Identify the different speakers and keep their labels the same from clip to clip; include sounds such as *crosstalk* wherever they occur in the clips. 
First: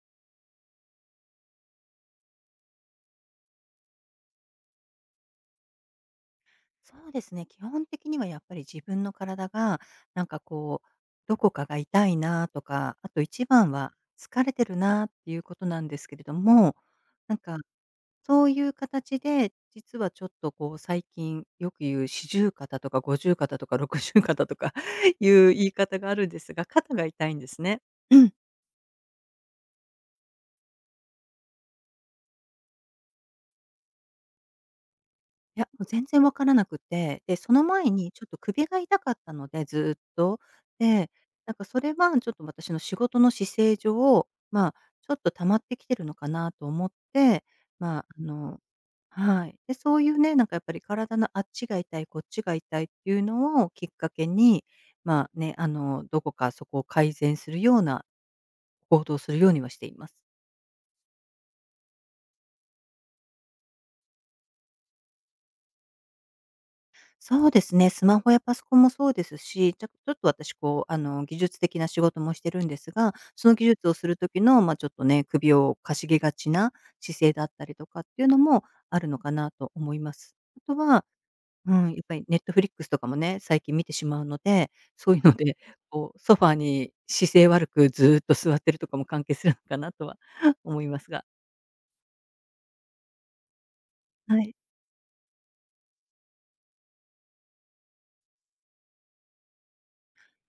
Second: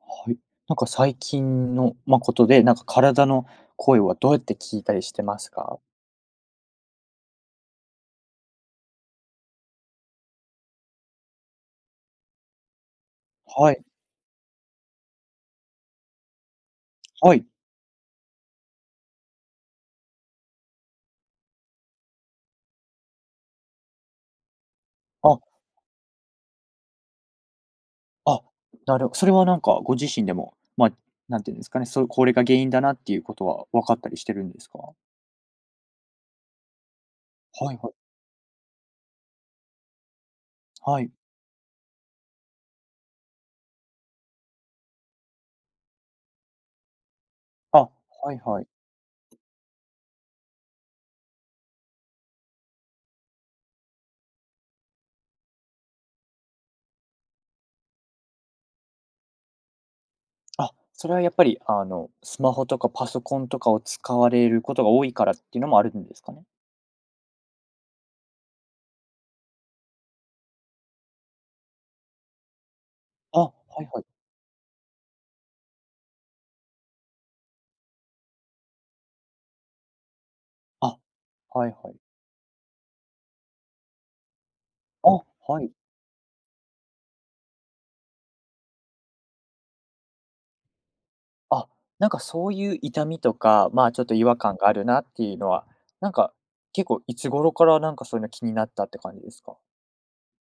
Speaker 1: はい。なんか最近の、ことで、なんか体の声はどうやって聞いたりしてますか？
Speaker 2: そうですね、基本的にはやっぱり自分の体が、なんかこう、どこかが痛いなとか、あと一番
Speaker 1: はい、
Speaker 2: は疲れてるなっていうことなんですけれども、な
Speaker 1: は
Speaker 2: ん
Speaker 1: い。
Speaker 2: かそういう形で、実はちょっとこう最近よく言う四十肩とか五十肩とか六十肩とか *laughs* い
Speaker 1: あ、
Speaker 2: う言い方があるんですが、肩が痛いんですね。
Speaker 1: あ、それはなんかご自身でも、何て言うんですかね、これが原因だなっていうことは分かったりしてるんですか？
Speaker 2: いや、もう全然分からなくて、で、その
Speaker 1: はい
Speaker 2: 前
Speaker 1: はい。
Speaker 2: にちょっと首が痛かったので、ずっと。
Speaker 1: は
Speaker 2: で、
Speaker 1: い。
Speaker 2: それはちょっと私の仕事の姿勢上、ちょっと溜まってきてるのかなと思って、
Speaker 1: あ、
Speaker 2: まあ、あ
Speaker 1: はい
Speaker 2: の
Speaker 1: はい。
Speaker 2: はい。で、そういうね、やっぱり体のあっちが痛い、こっちが痛いっていうのをきっかけに、どこかそこを改善するような行動をするようにはしています。
Speaker 1: あ、それはやっぱりスマホとかパソコンとかを使われることが多いからっていうのもあるんですかね？
Speaker 2: そうですね、スマホやパソコンもそうですし、ちょっと私こう、技術的な仕事もしてるんですが、
Speaker 1: あ、
Speaker 2: そ
Speaker 1: は
Speaker 2: の技術
Speaker 1: い
Speaker 2: を
Speaker 1: はい。
Speaker 2: する時の、ちょっとね、首をかしげがちな姿勢だったりとかっていうのもあるのかなと思います。あと
Speaker 1: あ、
Speaker 2: は、
Speaker 1: は
Speaker 2: う
Speaker 1: い
Speaker 2: ん、
Speaker 1: は
Speaker 2: や
Speaker 1: い。
Speaker 2: っぱりネットフリックスとかもね、最近見てしまうので、そうい
Speaker 1: あ、
Speaker 2: うので、
Speaker 1: はい。
Speaker 2: こうソファーに姿勢悪くずーっと座ってるとかも関係するのかなとは *laughs* 思いますが、
Speaker 1: あ、なんかそういう痛みとか、ちょっと違和
Speaker 2: はい。
Speaker 1: 感があるなっていうのは、なんか、結構いつ頃からなんかそういうの気になったって感じですか？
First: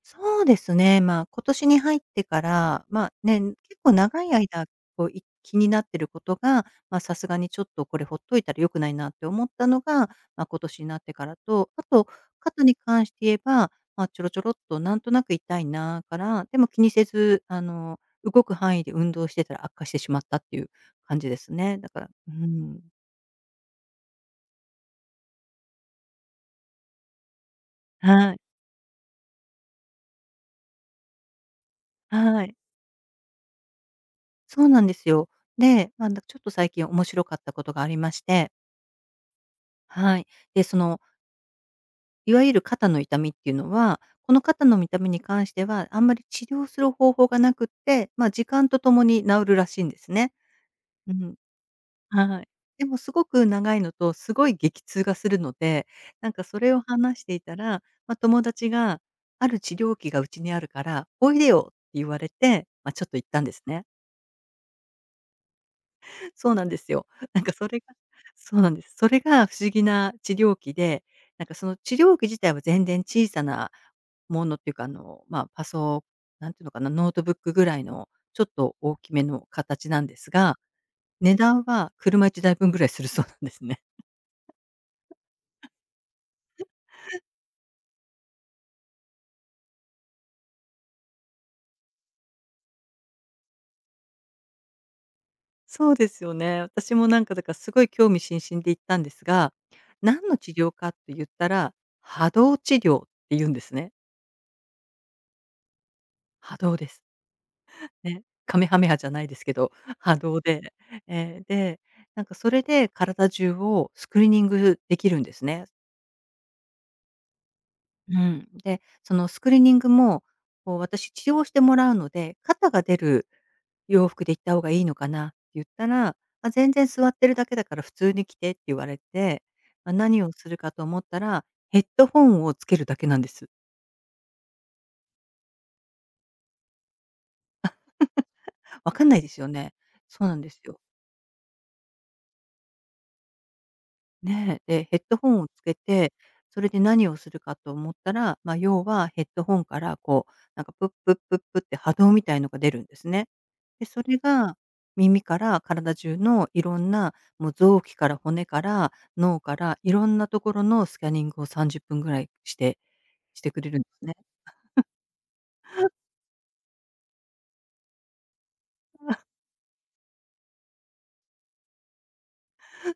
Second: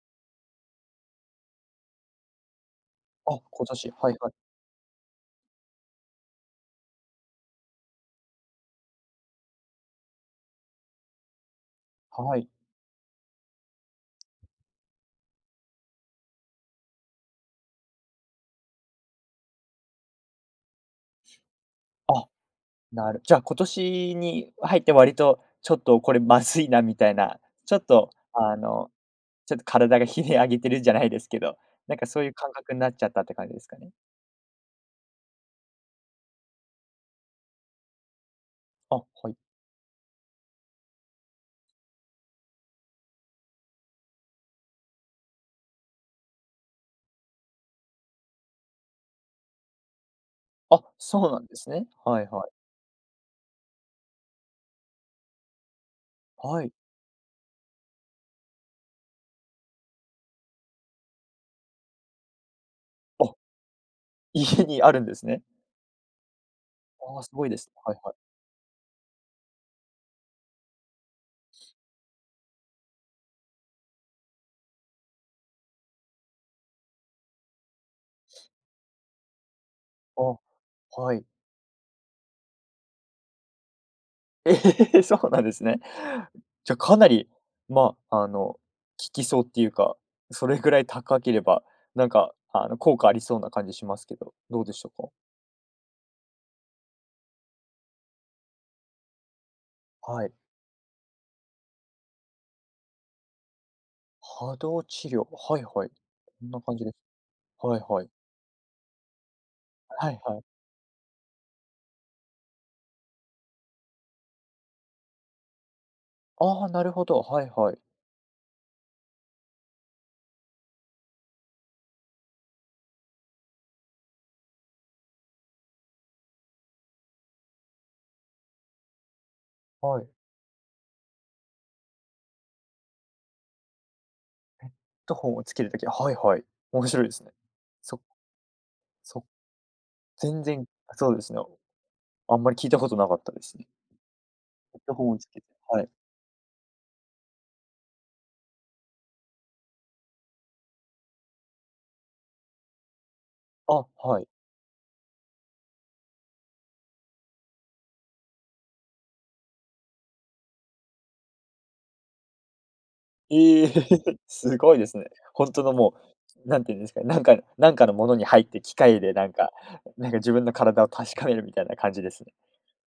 Speaker 2: そうですね、今年に入ってから、
Speaker 1: あ、
Speaker 2: 結
Speaker 1: 今
Speaker 2: 構
Speaker 1: 年、はい
Speaker 2: 長
Speaker 1: は
Speaker 2: い
Speaker 1: い。
Speaker 2: 間、気になってることが、さすがにちょっとこれほっといたら良くないなって思ったのが、今年になってからと、あと、
Speaker 1: はい。
Speaker 2: 肩に関して言えば、ちょろちょろっとなんとなく痛いなから、でも気にせず、動く範囲で運動してたら悪化してしまったっていう感じですね。だから、
Speaker 1: あ、
Speaker 2: うん。
Speaker 1: じゃあ今年に入って割とちょっとこれまずいなみたいな、ちょっと
Speaker 2: はい。
Speaker 1: あの、ちょっと体がひね上げてるじゃないですけど、なんかそういう
Speaker 2: は
Speaker 1: 感
Speaker 2: い。
Speaker 1: 覚になっちゃったって感じですかね？
Speaker 2: そうなんですよ。で、ちょっと最近面白かったことがありまして、
Speaker 1: あ、はい。
Speaker 2: はい。で、いわゆる肩の痛みっていうのは、この肩の痛みに関しては、あんまり治療する方法がなくって、時間とともに治るらしいんですね。
Speaker 1: あ、
Speaker 2: う
Speaker 1: そう
Speaker 2: ん、
Speaker 1: なんですね。はい
Speaker 2: は
Speaker 1: は
Speaker 2: い。
Speaker 1: い。
Speaker 2: でもすごく長いのと、すごい激痛がするので、そ
Speaker 1: はい。
Speaker 2: れを話していたら、友達が、ある治療器がうちにあるから、おいでよって言われて、ちょっと行っ
Speaker 1: あ、
Speaker 2: たんですね。
Speaker 1: 家にあるんですね。
Speaker 2: そうなんですよ。
Speaker 1: あ、
Speaker 2: *laughs*
Speaker 1: す
Speaker 2: なん
Speaker 1: ごい
Speaker 2: か
Speaker 1: で
Speaker 2: そ
Speaker 1: す。
Speaker 2: れが
Speaker 1: はいはい。
Speaker 2: そうなんです。それが不思議な治療器で、その治療器自体は全然小さなものっていうか、なんていうのかな、ノートブックぐらいのちょっと大きめの形なんです
Speaker 1: あ、
Speaker 2: が、
Speaker 1: はい。
Speaker 2: 値段は車1台分ぐらいするそうなんですね。
Speaker 1: ええ、*laughs* そうなんですね。じゃ、かなり、効きそうっていうか、それぐらい高ければ、効果ありそうな感じしますけど、どうでしょうか？
Speaker 2: *laughs* そうですよね。私もだからすごい興味津々で行ったんですが、何
Speaker 1: はい。
Speaker 2: の治療かって言ったら、波動治療って言うんですね。
Speaker 1: 波動治療、はいはい。こん
Speaker 2: 波
Speaker 1: な
Speaker 2: 動
Speaker 1: 感じ
Speaker 2: で
Speaker 1: です。
Speaker 2: す。
Speaker 1: はいはい。
Speaker 2: ね、カメハメハじゃないですけど、
Speaker 1: は
Speaker 2: 波
Speaker 1: いは
Speaker 2: 動
Speaker 1: い。
Speaker 2: で、ええ、で、それで体中をスクリーニングできるんですね。
Speaker 1: ああ、なるほど、はいはい。
Speaker 2: うん。で、そのスクリーニングも、こう私治療してもらうので、肩が出る洋服で行った方がいいのかなって言ったら、あ、全然座ってるだけだから普通に着てって言われて、
Speaker 1: はい。
Speaker 2: 何をするかと思ったら、ヘッドホンをつけるだけなんです。
Speaker 1: ヘッドホンをつけるとき、はいはい。面白いですね。そ
Speaker 2: わかんない
Speaker 1: そ
Speaker 2: ですよね。そうなん
Speaker 1: 全
Speaker 2: です
Speaker 1: 然、
Speaker 2: よ。
Speaker 1: そうですね。あんまり聞いたことなかったですね。
Speaker 2: ねえ、
Speaker 1: ヘッ
Speaker 2: で、
Speaker 1: ド
Speaker 2: ヘッ
Speaker 1: ホン
Speaker 2: ド
Speaker 1: をつ
Speaker 2: ホン
Speaker 1: けて、
Speaker 2: をつけ
Speaker 1: はい。
Speaker 2: て、それで何をするかと思ったら、要はヘッドホンからこう、プップップップって波動みたいのが出るんですね。
Speaker 1: あ、
Speaker 2: で、それ
Speaker 1: はい。
Speaker 2: が耳から体中のいろんな、もう臓器から骨から脳からいろんなところのスキャニングを30分ぐらいしてく
Speaker 1: え
Speaker 2: れ
Speaker 1: え
Speaker 2: るんですね。
Speaker 1: *laughs*、すごいですね。本当のもう、なんていうんですかね、なんか、なんかのものに入って、機械でなんか自分の体を確かめるみたいな感じですね。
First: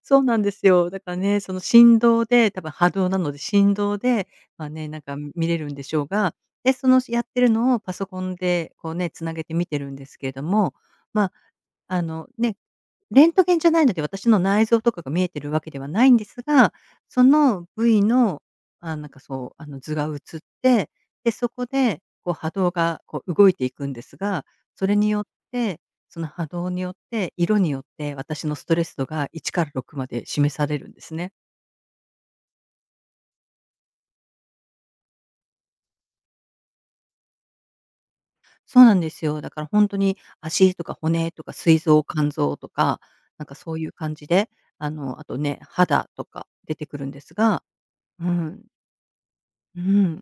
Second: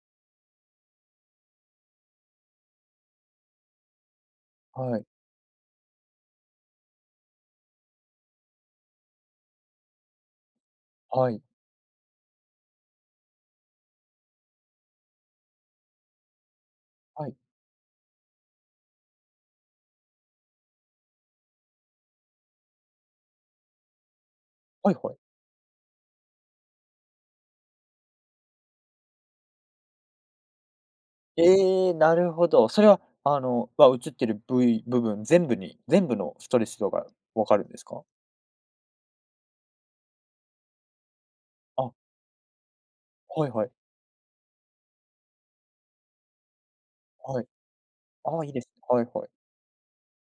Speaker 2: そうなんですよ。だからね、その振動で、多分波動なので振動で、
Speaker 1: はい、
Speaker 2: 見れるんでしょうが、で、そのやってるのをパソコンでこうね、繋げて見てるんですけれども、ま
Speaker 1: は
Speaker 2: あ
Speaker 1: い、
Speaker 2: あの、ね、レントゲンじゃないので、私の内臓とかが見えてるわけではないんですが、そ
Speaker 1: はい、
Speaker 2: の部位の、図が映って、で、そこで、こう波動がこう動いていくんですが、そ
Speaker 1: は
Speaker 2: れ
Speaker 1: い
Speaker 2: に
Speaker 1: は
Speaker 2: よっ
Speaker 1: い。
Speaker 2: て、その波動によって、色によって、私のストレス度が1から6まで示されるんですね。
Speaker 1: ええ、なるほど。それは、映ってる部位、部分全部に全部のストレス度がわかるんですか？
Speaker 2: そうなんですよ。だから本当に足とか骨とか膵
Speaker 1: あ、
Speaker 2: 臓、肝臓とか、
Speaker 1: はいはい、
Speaker 2: そういう感じで、あとね、肌とか出てくるんです
Speaker 1: はい。
Speaker 2: が、う
Speaker 1: ああ、いいで
Speaker 2: ん、
Speaker 1: すね。はいはい。
Speaker 2: うん。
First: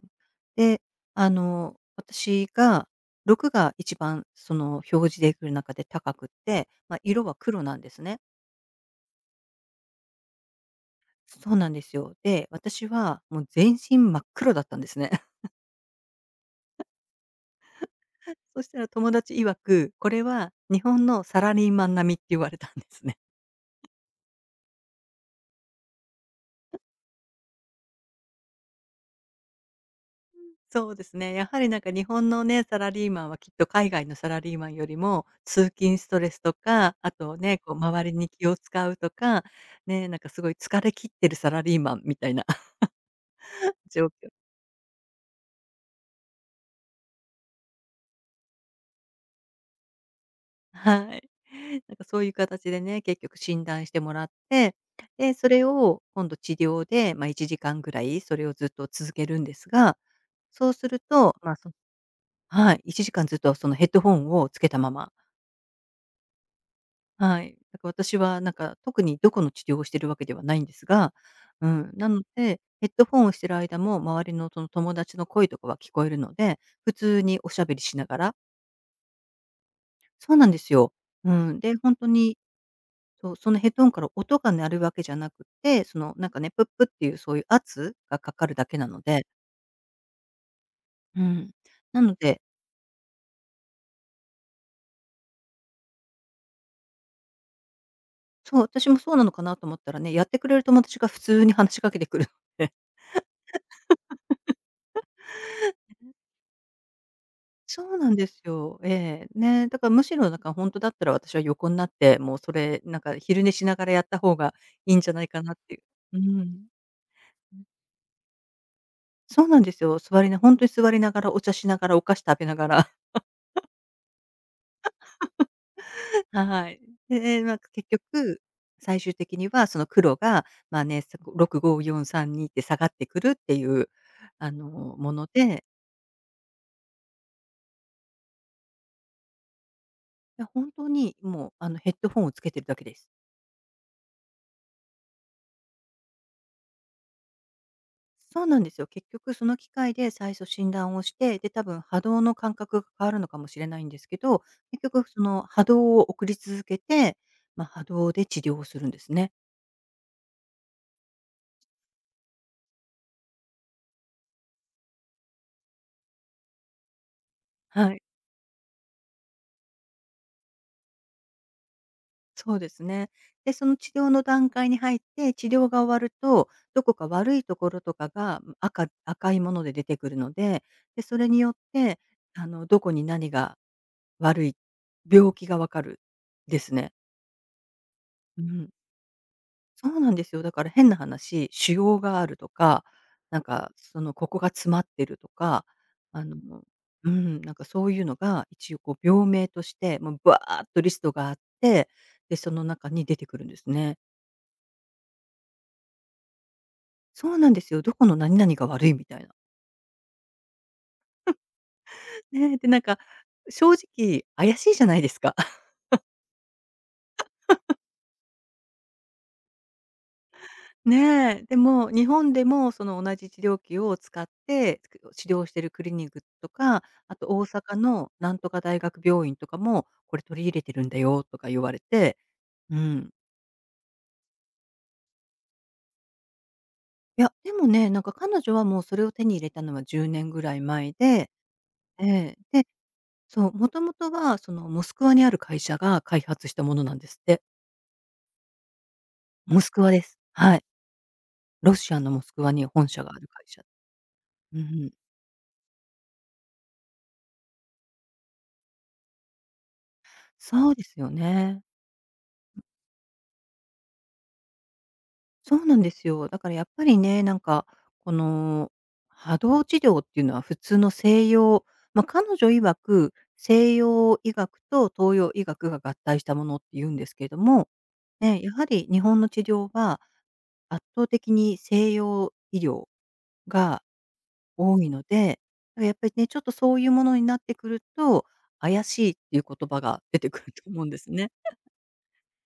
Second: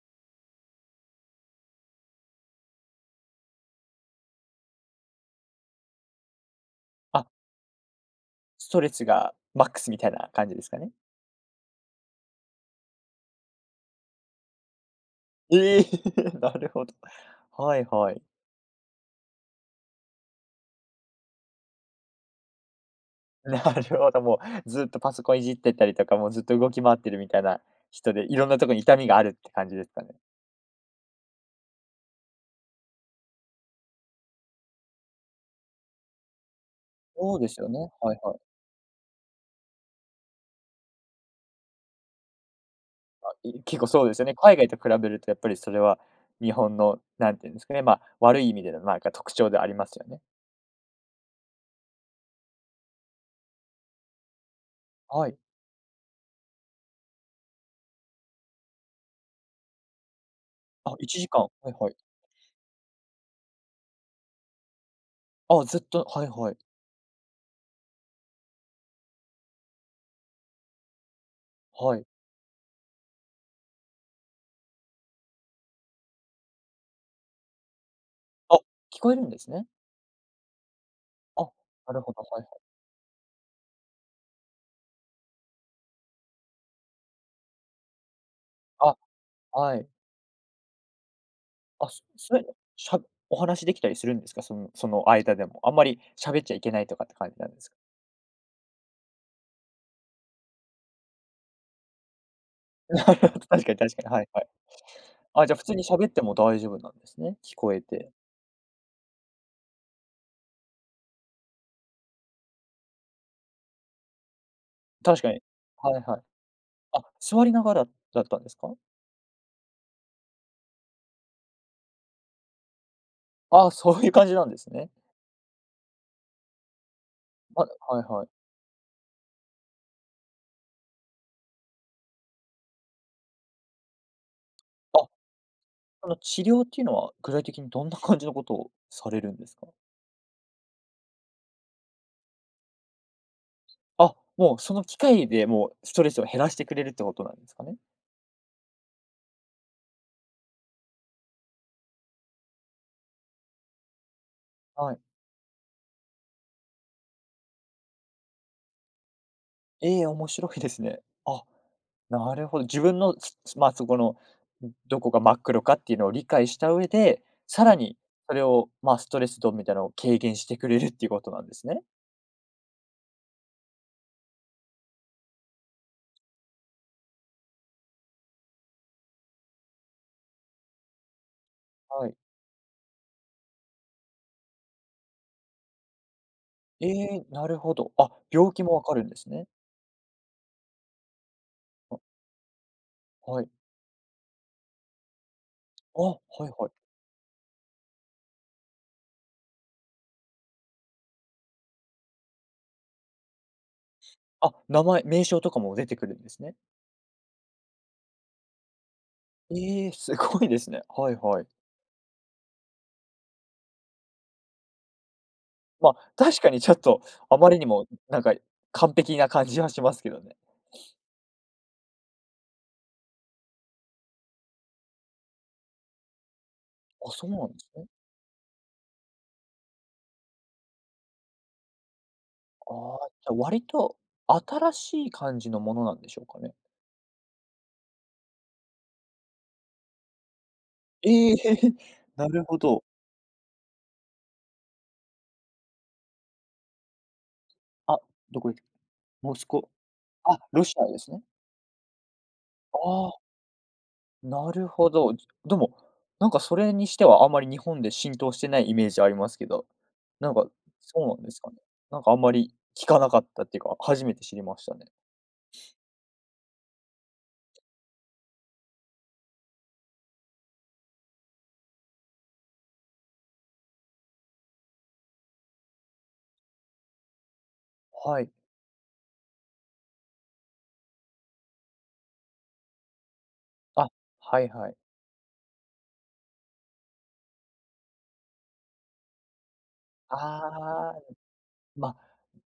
Speaker 2: で、私が6が一番その表示できる中で高くって、
Speaker 1: あ、
Speaker 2: 色は黒なんですね。
Speaker 1: ストレスがマックスみたいな感じですかね？
Speaker 2: そうなんですよ。で、私はもう全身真っ黒だったんですね。
Speaker 1: ええ *laughs*、なるほど。はいはい。
Speaker 2: *laughs* そしたら友達曰く、これは日本のサラリーマン並みって言われたんですね。
Speaker 1: *laughs*
Speaker 2: *laughs*
Speaker 1: なるほど、もうずっとパソコンいじってたりとか、もうずっと動き回ってるみたいな人で、いろんなとこに痛みがあるって感じですかね？
Speaker 2: そうですね、やはり日本のね、サラリーマンはきっと海外のサラリーマンよりも、通勤ストレスとか、あ
Speaker 1: そ
Speaker 2: と
Speaker 1: うで
Speaker 2: ね、
Speaker 1: すよ
Speaker 2: こう
Speaker 1: ね。
Speaker 2: 周り
Speaker 1: はい
Speaker 2: に
Speaker 1: はい。
Speaker 2: 気を使うとか、ね、すごい疲れ切ってるサラリーマンみたいな
Speaker 1: 結構そ
Speaker 2: 状
Speaker 1: うですよ
Speaker 2: 況
Speaker 1: ね。
Speaker 2: *laughs*
Speaker 1: 海外と比べるとやっぱりそれは日本の、なんていうんですかね、悪い意味でのなんか特徴でありますよね。
Speaker 2: はい。そういう形でね、結局診断してもらって、
Speaker 1: は
Speaker 2: で、
Speaker 1: い。
Speaker 2: それを今度治療で、1時間ぐらいそれをずっと続けるんですが、そうす
Speaker 1: あ、
Speaker 2: る
Speaker 1: 1
Speaker 2: と、
Speaker 1: 時間、は
Speaker 2: ま、そ
Speaker 1: いはい。
Speaker 2: はい、1時間ずっとそのヘッドホンをつけたまま、
Speaker 1: あ、ずっと、はいはい。
Speaker 2: はい。だから私は特にどこの治療をしてるわけではないんですが、うん、
Speaker 1: はい。
Speaker 2: なので、ヘッドホンをしてる間も周りのその友達の声とかは聞こえるので、普通におしゃべりしながら
Speaker 1: あ、聞こえるんですね。
Speaker 2: そうなんですよ。う
Speaker 1: あ、
Speaker 2: ん、で、
Speaker 1: な
Speaker 2: 本
Speaker 1: る
Speaker 2: 当
Speaker 1: ほど、
Speaker 2: に
Speaker 1: はいは
Speaker 2: そう、そのヘッドホンから音が鳴るわけじゃなくて、その、プップっていうそういう圧がかかる
Speaker 1: い。
Speaker 2: だけな
Speaker 1: あ、
Speaker 2: ので。
Speaker 1: はい。
Speaker 2: うん。
Speaker 1: あ、
Speaker 2: な
Speaker 1: そ
Speaker 2: の
Speaker 1: そ
Speaker 2: で、
Speaker 1: れ、しゃお話できたりするんですか？そのその間でも。あんまり喋っちゃいけないとかって感じなんですか？
Speaker 2: そう、私もそうなのかなと思ったらね、やってくれる友達が普通に話しかけてくるので。*laughs*
Speaker 1: *laughs* なるほど、確かに確かに、はいはい。あ、じゃあ普通に喋っても大丈夫なんですね、聞こえ
Speaker 2: そうな
Speaker 1: て。
Speaker 2: んですよ。ええ。ね、だから本当だったら私は横になって、もうそれ、昼寝しながらやった方がいいんじゃな
Speaker 1: 確
Speaker 2: い
Speaker 1: かに。
Speaker 2: かなっていう。
Speaker 1: はい
Speaker 2: う
Speaker 1: はい。
Speaker 2: ん。
Speaker 1: あ、座りながらだったんですか？
Speaker 2: そうなんですよ。座りな本当に座りながら、お茶しながら、お菓子食べながら。
Speaker 1: あ、そういう感じなんですね。
Speaker 2: はい。で、結
Speaker 1: はいはい。
Speaker 2: 局、最終的にはその黒が、まあね、6、5、4、3、2って下がってくるっていう、
Speaker 1: あ、
Speaker 2: もので、
Speaker 1: その治療っていうのは、具体的にどんな感じのことをされるんですか？
Speaker 2: いや本当にもう、ヘッドホンをつけてるだけです。
Speaker 1: あ、もうその機械でもうストレスを減らしてくれるってことなんですかね？
Speaker 2: そうなんですよ。結局その機械で最初診断をして、で、多分波動の感覚が変わるのかもしれないんですけど、結
Speaker 1: はい。
Speaker 2: 局その波動を送り続けて、波動で治療をするんですね。
Speaker 1: ええ、面白いですね。あ、なるほど。自分の、すすまそこの、どこが真っ黒かっていうのを理解した上で、さら
Speaker 2: は
Speaker 1: に
Speaker 2: い。
Speaker 1: それを、ストレス度みたいなのを軽減してくれるっていうことなんですね。
Speaker 2: そうですね。で、その治療の段階に入って、治療が終わると、どこか悪いところとかが赤いもので出てくるので、で、それによって、
Speaker 1: はい。
Speaker 2: どこに何が悪い、病気がわかるです
Speaker 1: え
Speaker 2: ね。
Speaker 1: え、なるほど。あ、
Speaker 2: う
Speaker 1: 病気
Speaker 2: ん。
Speaker 1: もわかるんですね。
Speaker 2: そうなんですよ。だから変な話、腫瘍
Speaker 1: あ、
Speaker 2: があるとか、なん
Speaker 1: はい。
Speaker 2: か、その、ここが詰まってるとか、
Speaker 1: あ、はい
Speaker 2: あの、
Speaker 1: はい。
Speaker 2: うん、なんかそういうのが一応こう病名として、もうバーっとリストがあって、で、その中に出てくるんですね。
Speaker 1: あ、名前、名称とかも出てくるんですね。
Speaker 2: そうなんですよ。どこの何々が悪いみたいな。
Speaker 1: ええ、すごいですね。はいはい。
Speaker 2: *laughs* ねえ、で、なんか、正直怪しいじゃないですか。*laughs*
Speaker 1: 確かにちょっとあまりにも、なんか、完璧な感じはしますけどね。
Speaker 2: ねえ。でも、日本でもその同じ治療器を使って、つく治療してるクリニックとか、
Speaker 1: あ、
Speaker 2: あと
Speaker 1: そう
Speaker 2: 大
Speaker 1: なんです
Speaker 2: 阪
Speaker 1: ね。
Speaker 2: のなんとか大学病院とかも、これ取り入れてるんだよとか言われて、
Speaker 1: あ
Speaker 2: う
Speaker 1: あ、
Speaker 2: ん。
Speaker 1: じゃ、割と新しい感じのものなんでしょうかね？
Speaker 2: いや、でもね、なんか彼女はもうそれを手に入れたのは10年ぐらい前で、
Speaker 1: ええ、*laughs*
Speaker 2: え
Speaker 1: な
Speaker 2: え、
Speaker 1: るほ
Speaker 2: で、
Speaker 1: ど。
Speaker 2: そう、もともとはそのモスクワにある会社が開発したものなんですって。
Speaker 1: あ、どこ行っモスク
Speaker 2: モ
Speaker 1: ワ。
Speaker 2: スクワです。
Speaker 1: あ、
Speaker 2: はい。
Speaker 1: ロシアですね。
Speaker 2: ロシアのモスクワに
Speaker 1: あ
Speaker 2: 本社があ
Speaker 1: あ、
Speaker 2: る会社。
Speaker 1: な
Speaker 2: う
Speaker 1: るほ
Speaker 2: ん。
Speaker 1: ど。でも、なんかそれにしてはあんまり日本で浸透してないイメージありますけど、なんか、
Speaker 2: そうです
Speaker 1: そう
Speaker 2: よ
Speaker 1: なんですかね。
Speaker 2: ね。
Speaker 1: なんかあんまり聞かなかったっていうか、初めて知りましたね。
Speaker 2: そうなんですよ。だからやっぱりね、なんか、この波動治療っていうのは普通の西洋、まあ、彼女曰く、西洋医学と東洋医学が合体したものって言うんですけれども、
Speaker 1: はい。
Speaker 2: ね、やはり日本の治療は圧倒的に西洋医療が
Speaker 1: あ、はいはい。
Speaker 2: 多いので、だからやっぱりね、ちょっとそういうものになってくると、怪しいっていう言葉が出てくると思うん
Speaker 1: ああ、
Speaker 2: ですね。
Speaker 1: まあ、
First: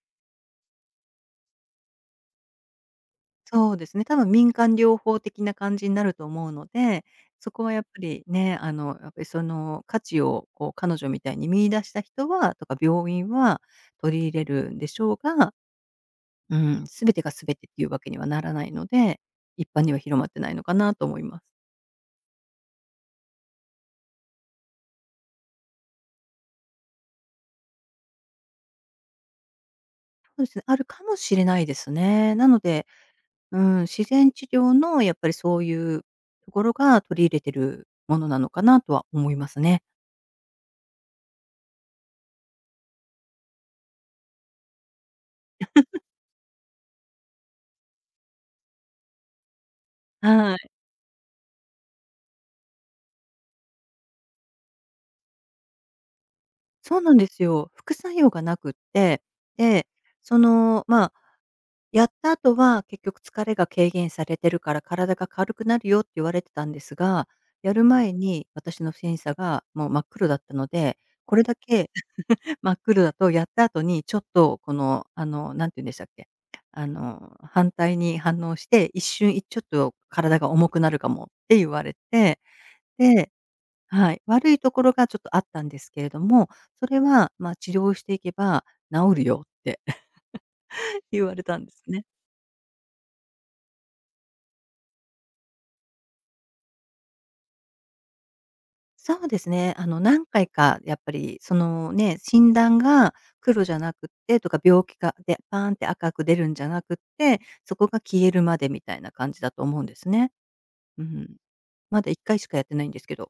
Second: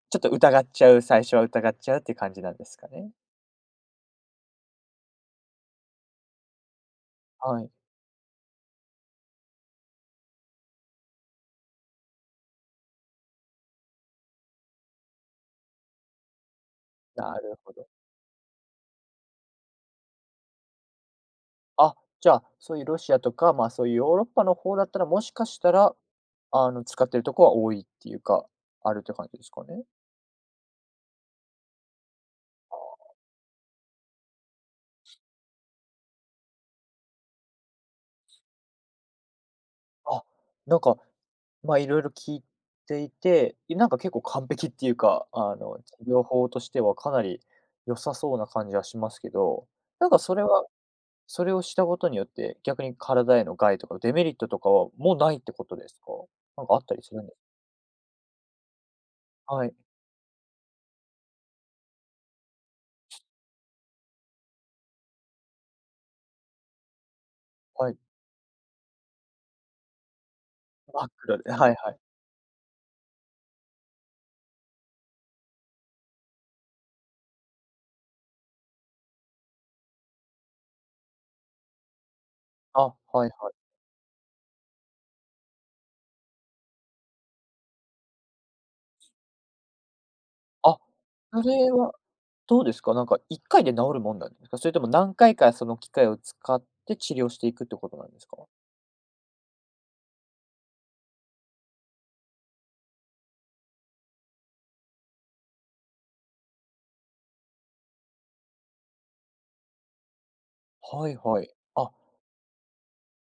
Speaker 1: ちょっと疑っちゃう、最初は疑っちゃうっていう感じなんですかね。
Speaker 2: そうですね、多分民間療法的な感じになると思うので、そ
Speaker 1: は
Speaker 2: こ
Speaker 1: い、
Speaker 2: はやっぱりね、やっぱりその価値をこう彼女みたいに見出した人はとか病院は取り入れるんでしょうが、うん、全てが
Speaker 1: な
Speaker 2: 全
Speaker 1: る
Speaker 2: て
Speaker 1: ほ
Speaker 2: ってい
Speaker 1: ど。
Speaker 2: うわけにはならないので、一般には広まってないのかなと思います。
Speaker 1: あ、じゃあ、そういうロシアとか、そういうヨーロッパの方だったら、もしかしたら、あの、使ってるとこは多いっていうか、あるって感じですかね？
Speaker 2: そうですね、あるかもしれないですね。なので、うん、自然治療のやっぱりそういうところが取り入れてるものなのかなとは思いますね。
Speaker 1: あ、なんか、いろいろ聞いていて、なんか結構完璧っていうか、あの、治療法としてはかなり良さそうな感じはしますけど、なんかそれ
Speaker 2: は
Speaker 1: は、
Speaker 2: い。
Speaker 1: それをしたことによって、逆に体への害とかデメリットとかは、もうないってことですか？なんかあった
Speaker 2: そう
Speaker 1: り
Speaker 2: な
Speaker 1: す
Speaker 2: ん
Speaker 1: るん
Speaker 2: で
Speaker 1: ですか？
Speaker 2: すよ。副作用がなくって、
Speaker 1: はい、
Speaker 2: で、その、まあ、やった後は結局疲れが軽減されてるから体が軽くなるよって言われてたんですが、やる
Speaker 1: はい。
Speaker 2: 前に私のセンサがもう真っ黒だったので、
Speaker 1: 真っ
Speaker 2: こ
Speaker 1: 暗
Speaker 2: れ
Speaker 1: で、
Speaker 2: だ
Speaker 1: はい
Speaker 2: け
Speaker 1: はい。
Speaker 2: *laughs* 真っ黒だとやった後にちょっとこの、あの、なんて言うんでしたっけ、反対に反応して、一瞬いちょっと体が重くなるかもって言われて、
Speaker 1: あ、はい
Speaker 2: で、
Speaker 1: はい。
Speaker 2: はい、悪いところがちょっとあったんですけれども、それは、まあ、治療していけば治るよって *laughs*
Speaker 1: あ、
Speaker 2: 言わ
Speaker 1: そ
Speaker 2: れたんで
Speaker 1: れ
Speaker 2: す
Speaker 1: は
Speaker 2: ね。
Speaker 1: どうですか？なんか1回で治るもんなんですか？それとも何回かその機械を使って治療していくってことなんですか？
Speaker 2: そうですね。何回か、やっぱり、そのね、診断が黒じゃなくってとか、病気が、で、パーンって赤く出るんじゃなくって、そこが消えるまでみたいな感じだと思うんですね。う
Speaker 1: はい
Speaker 2: ん。
Speaker 1: はい。あ、
Speaker 2: まだ1回しかやってないんですけど。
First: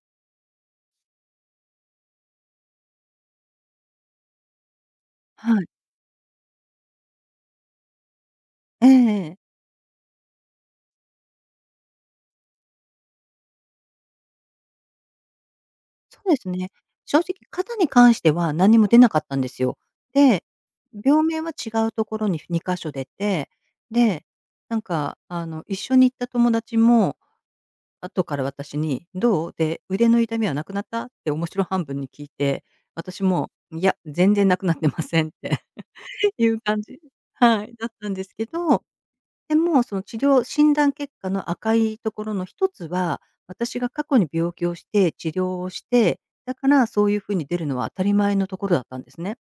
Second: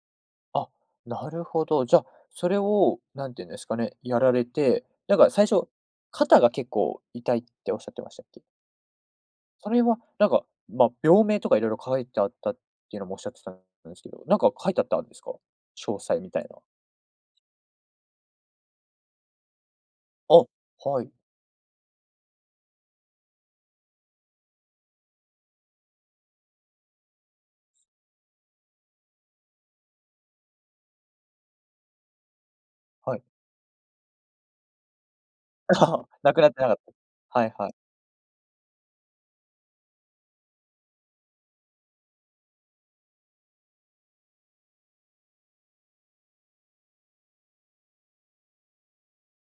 Speaker 1: あ、なるほど。じゃ、あ、それをなんていうんですかね、やられて、なんか最
Speaker 2: はい。
Speaker 1: 初、肩が結構痛いっておっしゃってましたっけ？
Speaker 2: えええ
Speaker 1: それはなんか、病名とかいろいろ書いてあったっていうのもおっしゃってたんですけど、なんか書いてあったんですか？詳
Speaker 2: そ
Speaker 1: 細
Speaker 2: う
Speaker 1: み
Speaker 2: で
Speaker 1: たい
Speaker 2: す
Speaker 1: な。
Speaker 2: ね。正直肩に関しては何も出なかったんですよ。で、
Speaker 1: あ、はい、
Speaker 2: 病名は違うところに2箇所出て、で、一緒に行った友達も後から私に「どう？」で「腕の痛みはなくなった？」って面白半分に聞いて、
Speaker 1: は
Speaker 2: 私
Speaker 1: い。
Speaker 2: も「いや、全然なくなってません」って
Speaker 1: *laughs*
Speaker 2: *laughs*
Speaker 1: なく
Speaker 2: い
Speaker 1: なっ
Speaker 2: う
Speaker 1: てなかっ
Speaker 2: 感じ、
Speaker 1: た。はい
Speaker 2: は
Speaker 1: はい。
Speaker 2: い、だったんですけど、でも、その治療診断結果の赤いところの一つは、私が過去に病気をして治療をして、だからそういうふうに出るのは当たり前のところだったんですね。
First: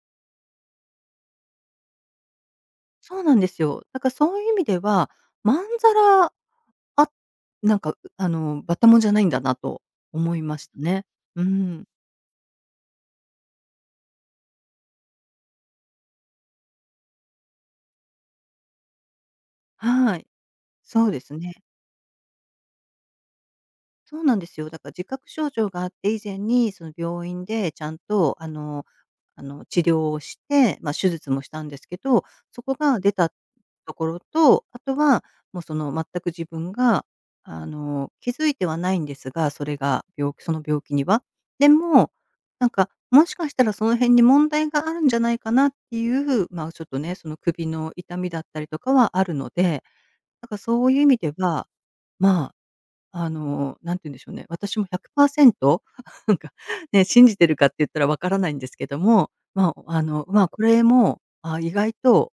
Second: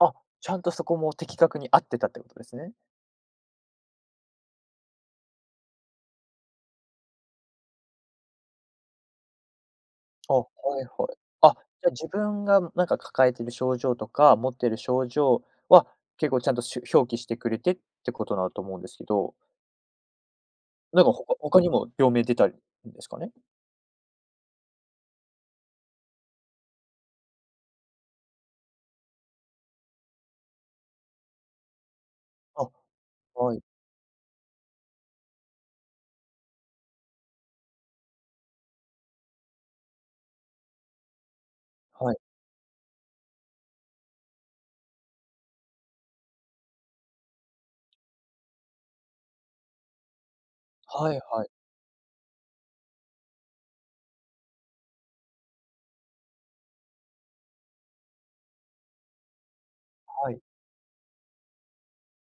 Speaker 1: あ、ちゃんとそこも的確に合ってたってことですね。
Speaker 2: そうなんですよ。だからそういう意味では、まんざら、あ、なんか、バったもんじゃないんだなと
Speaker 1: あ、
Speaker 2: 思い
Speaker 1: は
Speaker 2: ました
Speaker 1: い
Speaker 2: ね。
Speaker 1: はい。
Speaker 2: う
Speaker 1: あ、
Speaker 2: ん。
Speaker 1: じゃ、自分がなんか抱えてる症状とか、持ってる症状は、結構ちゃんと、表記してくれてってことだと思うんですけど、
Speaker 2: はい。
Speaker 1: な
Speaker 2: そ
Speaker 1: ん
Speaker 2: う
Speaker 1: か
Speaker 2: です
Speaker 1: 他
Speaker 2: ね。
Speaker 1: にも病名出たりですかね？
Speaker 2: そうなんですよ。だから自覚症状があって以前に、その病院でちゃんとあの治療をして、まあ、手術もしたんですけど、そ
Speaker 1: あ、
Speaker 2: こが出た
Speaker 1: はい、
Speaker 2: ところと、あとはもうその全く自分が気づいてはないんですが、それが病気その病気には。でも、
Speaker 1: はい。
Speaker 2: なんかもしかしたらその辺に問題があるんじゃないかなっていう、ま、ちょっとね、その首の痛みだったりとかはあるので、なんかそういう意
Speaker 1: は
Speaker 2: 味
Speaker 1: い
Speaker 2: で
Speaker 1: はい、
Speaker 2: は、まああの、何て言うんでしょうね、私も100% *laughs* なんかね、信じてるかって言ったらわからないんですけども、
Speaker 1: はい、
Speaker 2: これも、あ、意外と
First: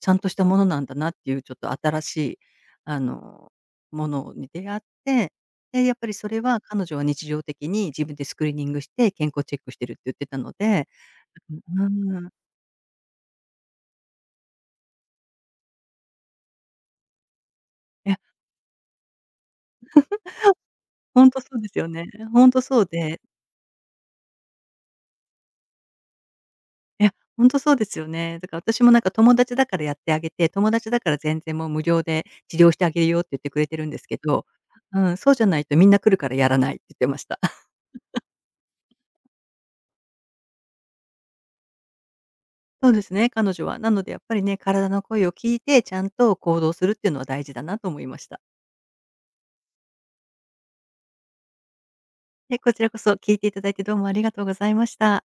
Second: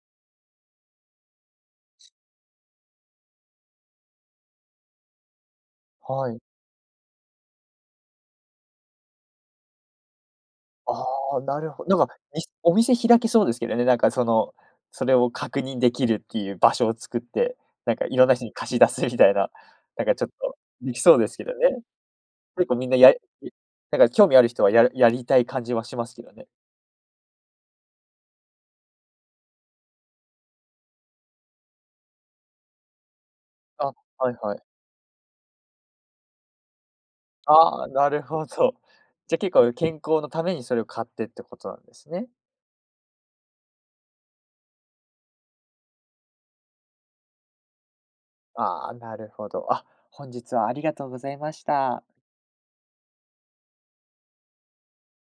Speaker 2: ちゃんとしたものなんだなっていうちょっと新しい、あの、ものに出会って、で、やっぱりそ
Speaker 1: は
Speaker 2: れ
Speaker 1: い。
Speaker 2: は彼女は日常的に自分でスクリーニングして健康チェックしてるって言ってたので、
Speaker 1: ああ、なるほ
Speaker 2: う
Speaker 1: なんか、
Speaker 2: ん、
Speaker 1: お店開けそうですけどね、なんかその、それを確認できるっていう場所を作って、なんか
Speaker 2: いや、
Speaker 1: いろんな人に貸し出すみたいな、なんかちょっとできそうで
Speaker 2: 本
Speaker 1: す
Speaker 2: 当
Speaker 1: け
Speaker 2: そ
Speaker 1: ど
Speaker 2: うで
Speaker 1: ね。
Speaker 2: すよね。本当
Speaker 1: 結構
Speaker 2: そう
Speaker 1: みんな
Speaker 2: で、
Speaker 1: なんか興味ある人はやりたい感じはしますけどね。
Speaker 2: いや、ほんとそうですよね。だから私もなんか友達だからやってあげて、友達だから全然もう無料で治療してあげるよって言ってくれてるん
Speaker 1: あ、
Speaker 2: ですけ
Speaker 1: はい
Speaker 2: ど、
Speaker 1: はい。
Speaker 2: うん、そうじゃないとみんな来るからやらないって言ってました。*laughs*
Speaker 1: ああ、なるほど。じゃ、結構健康のためにそれを買ってってことなんですね。
Speaker 2: そうですね、彼女は。なのでやっぱりね、体の声を聞いて、ちゃんと行動するっていうのは大事だなと思いました。
Speaker 1: ああ、なるほど。あ、本日はありがとうございました。
Speaker 2: で、こちらこそ聞いていただいてどうもありがとうございました。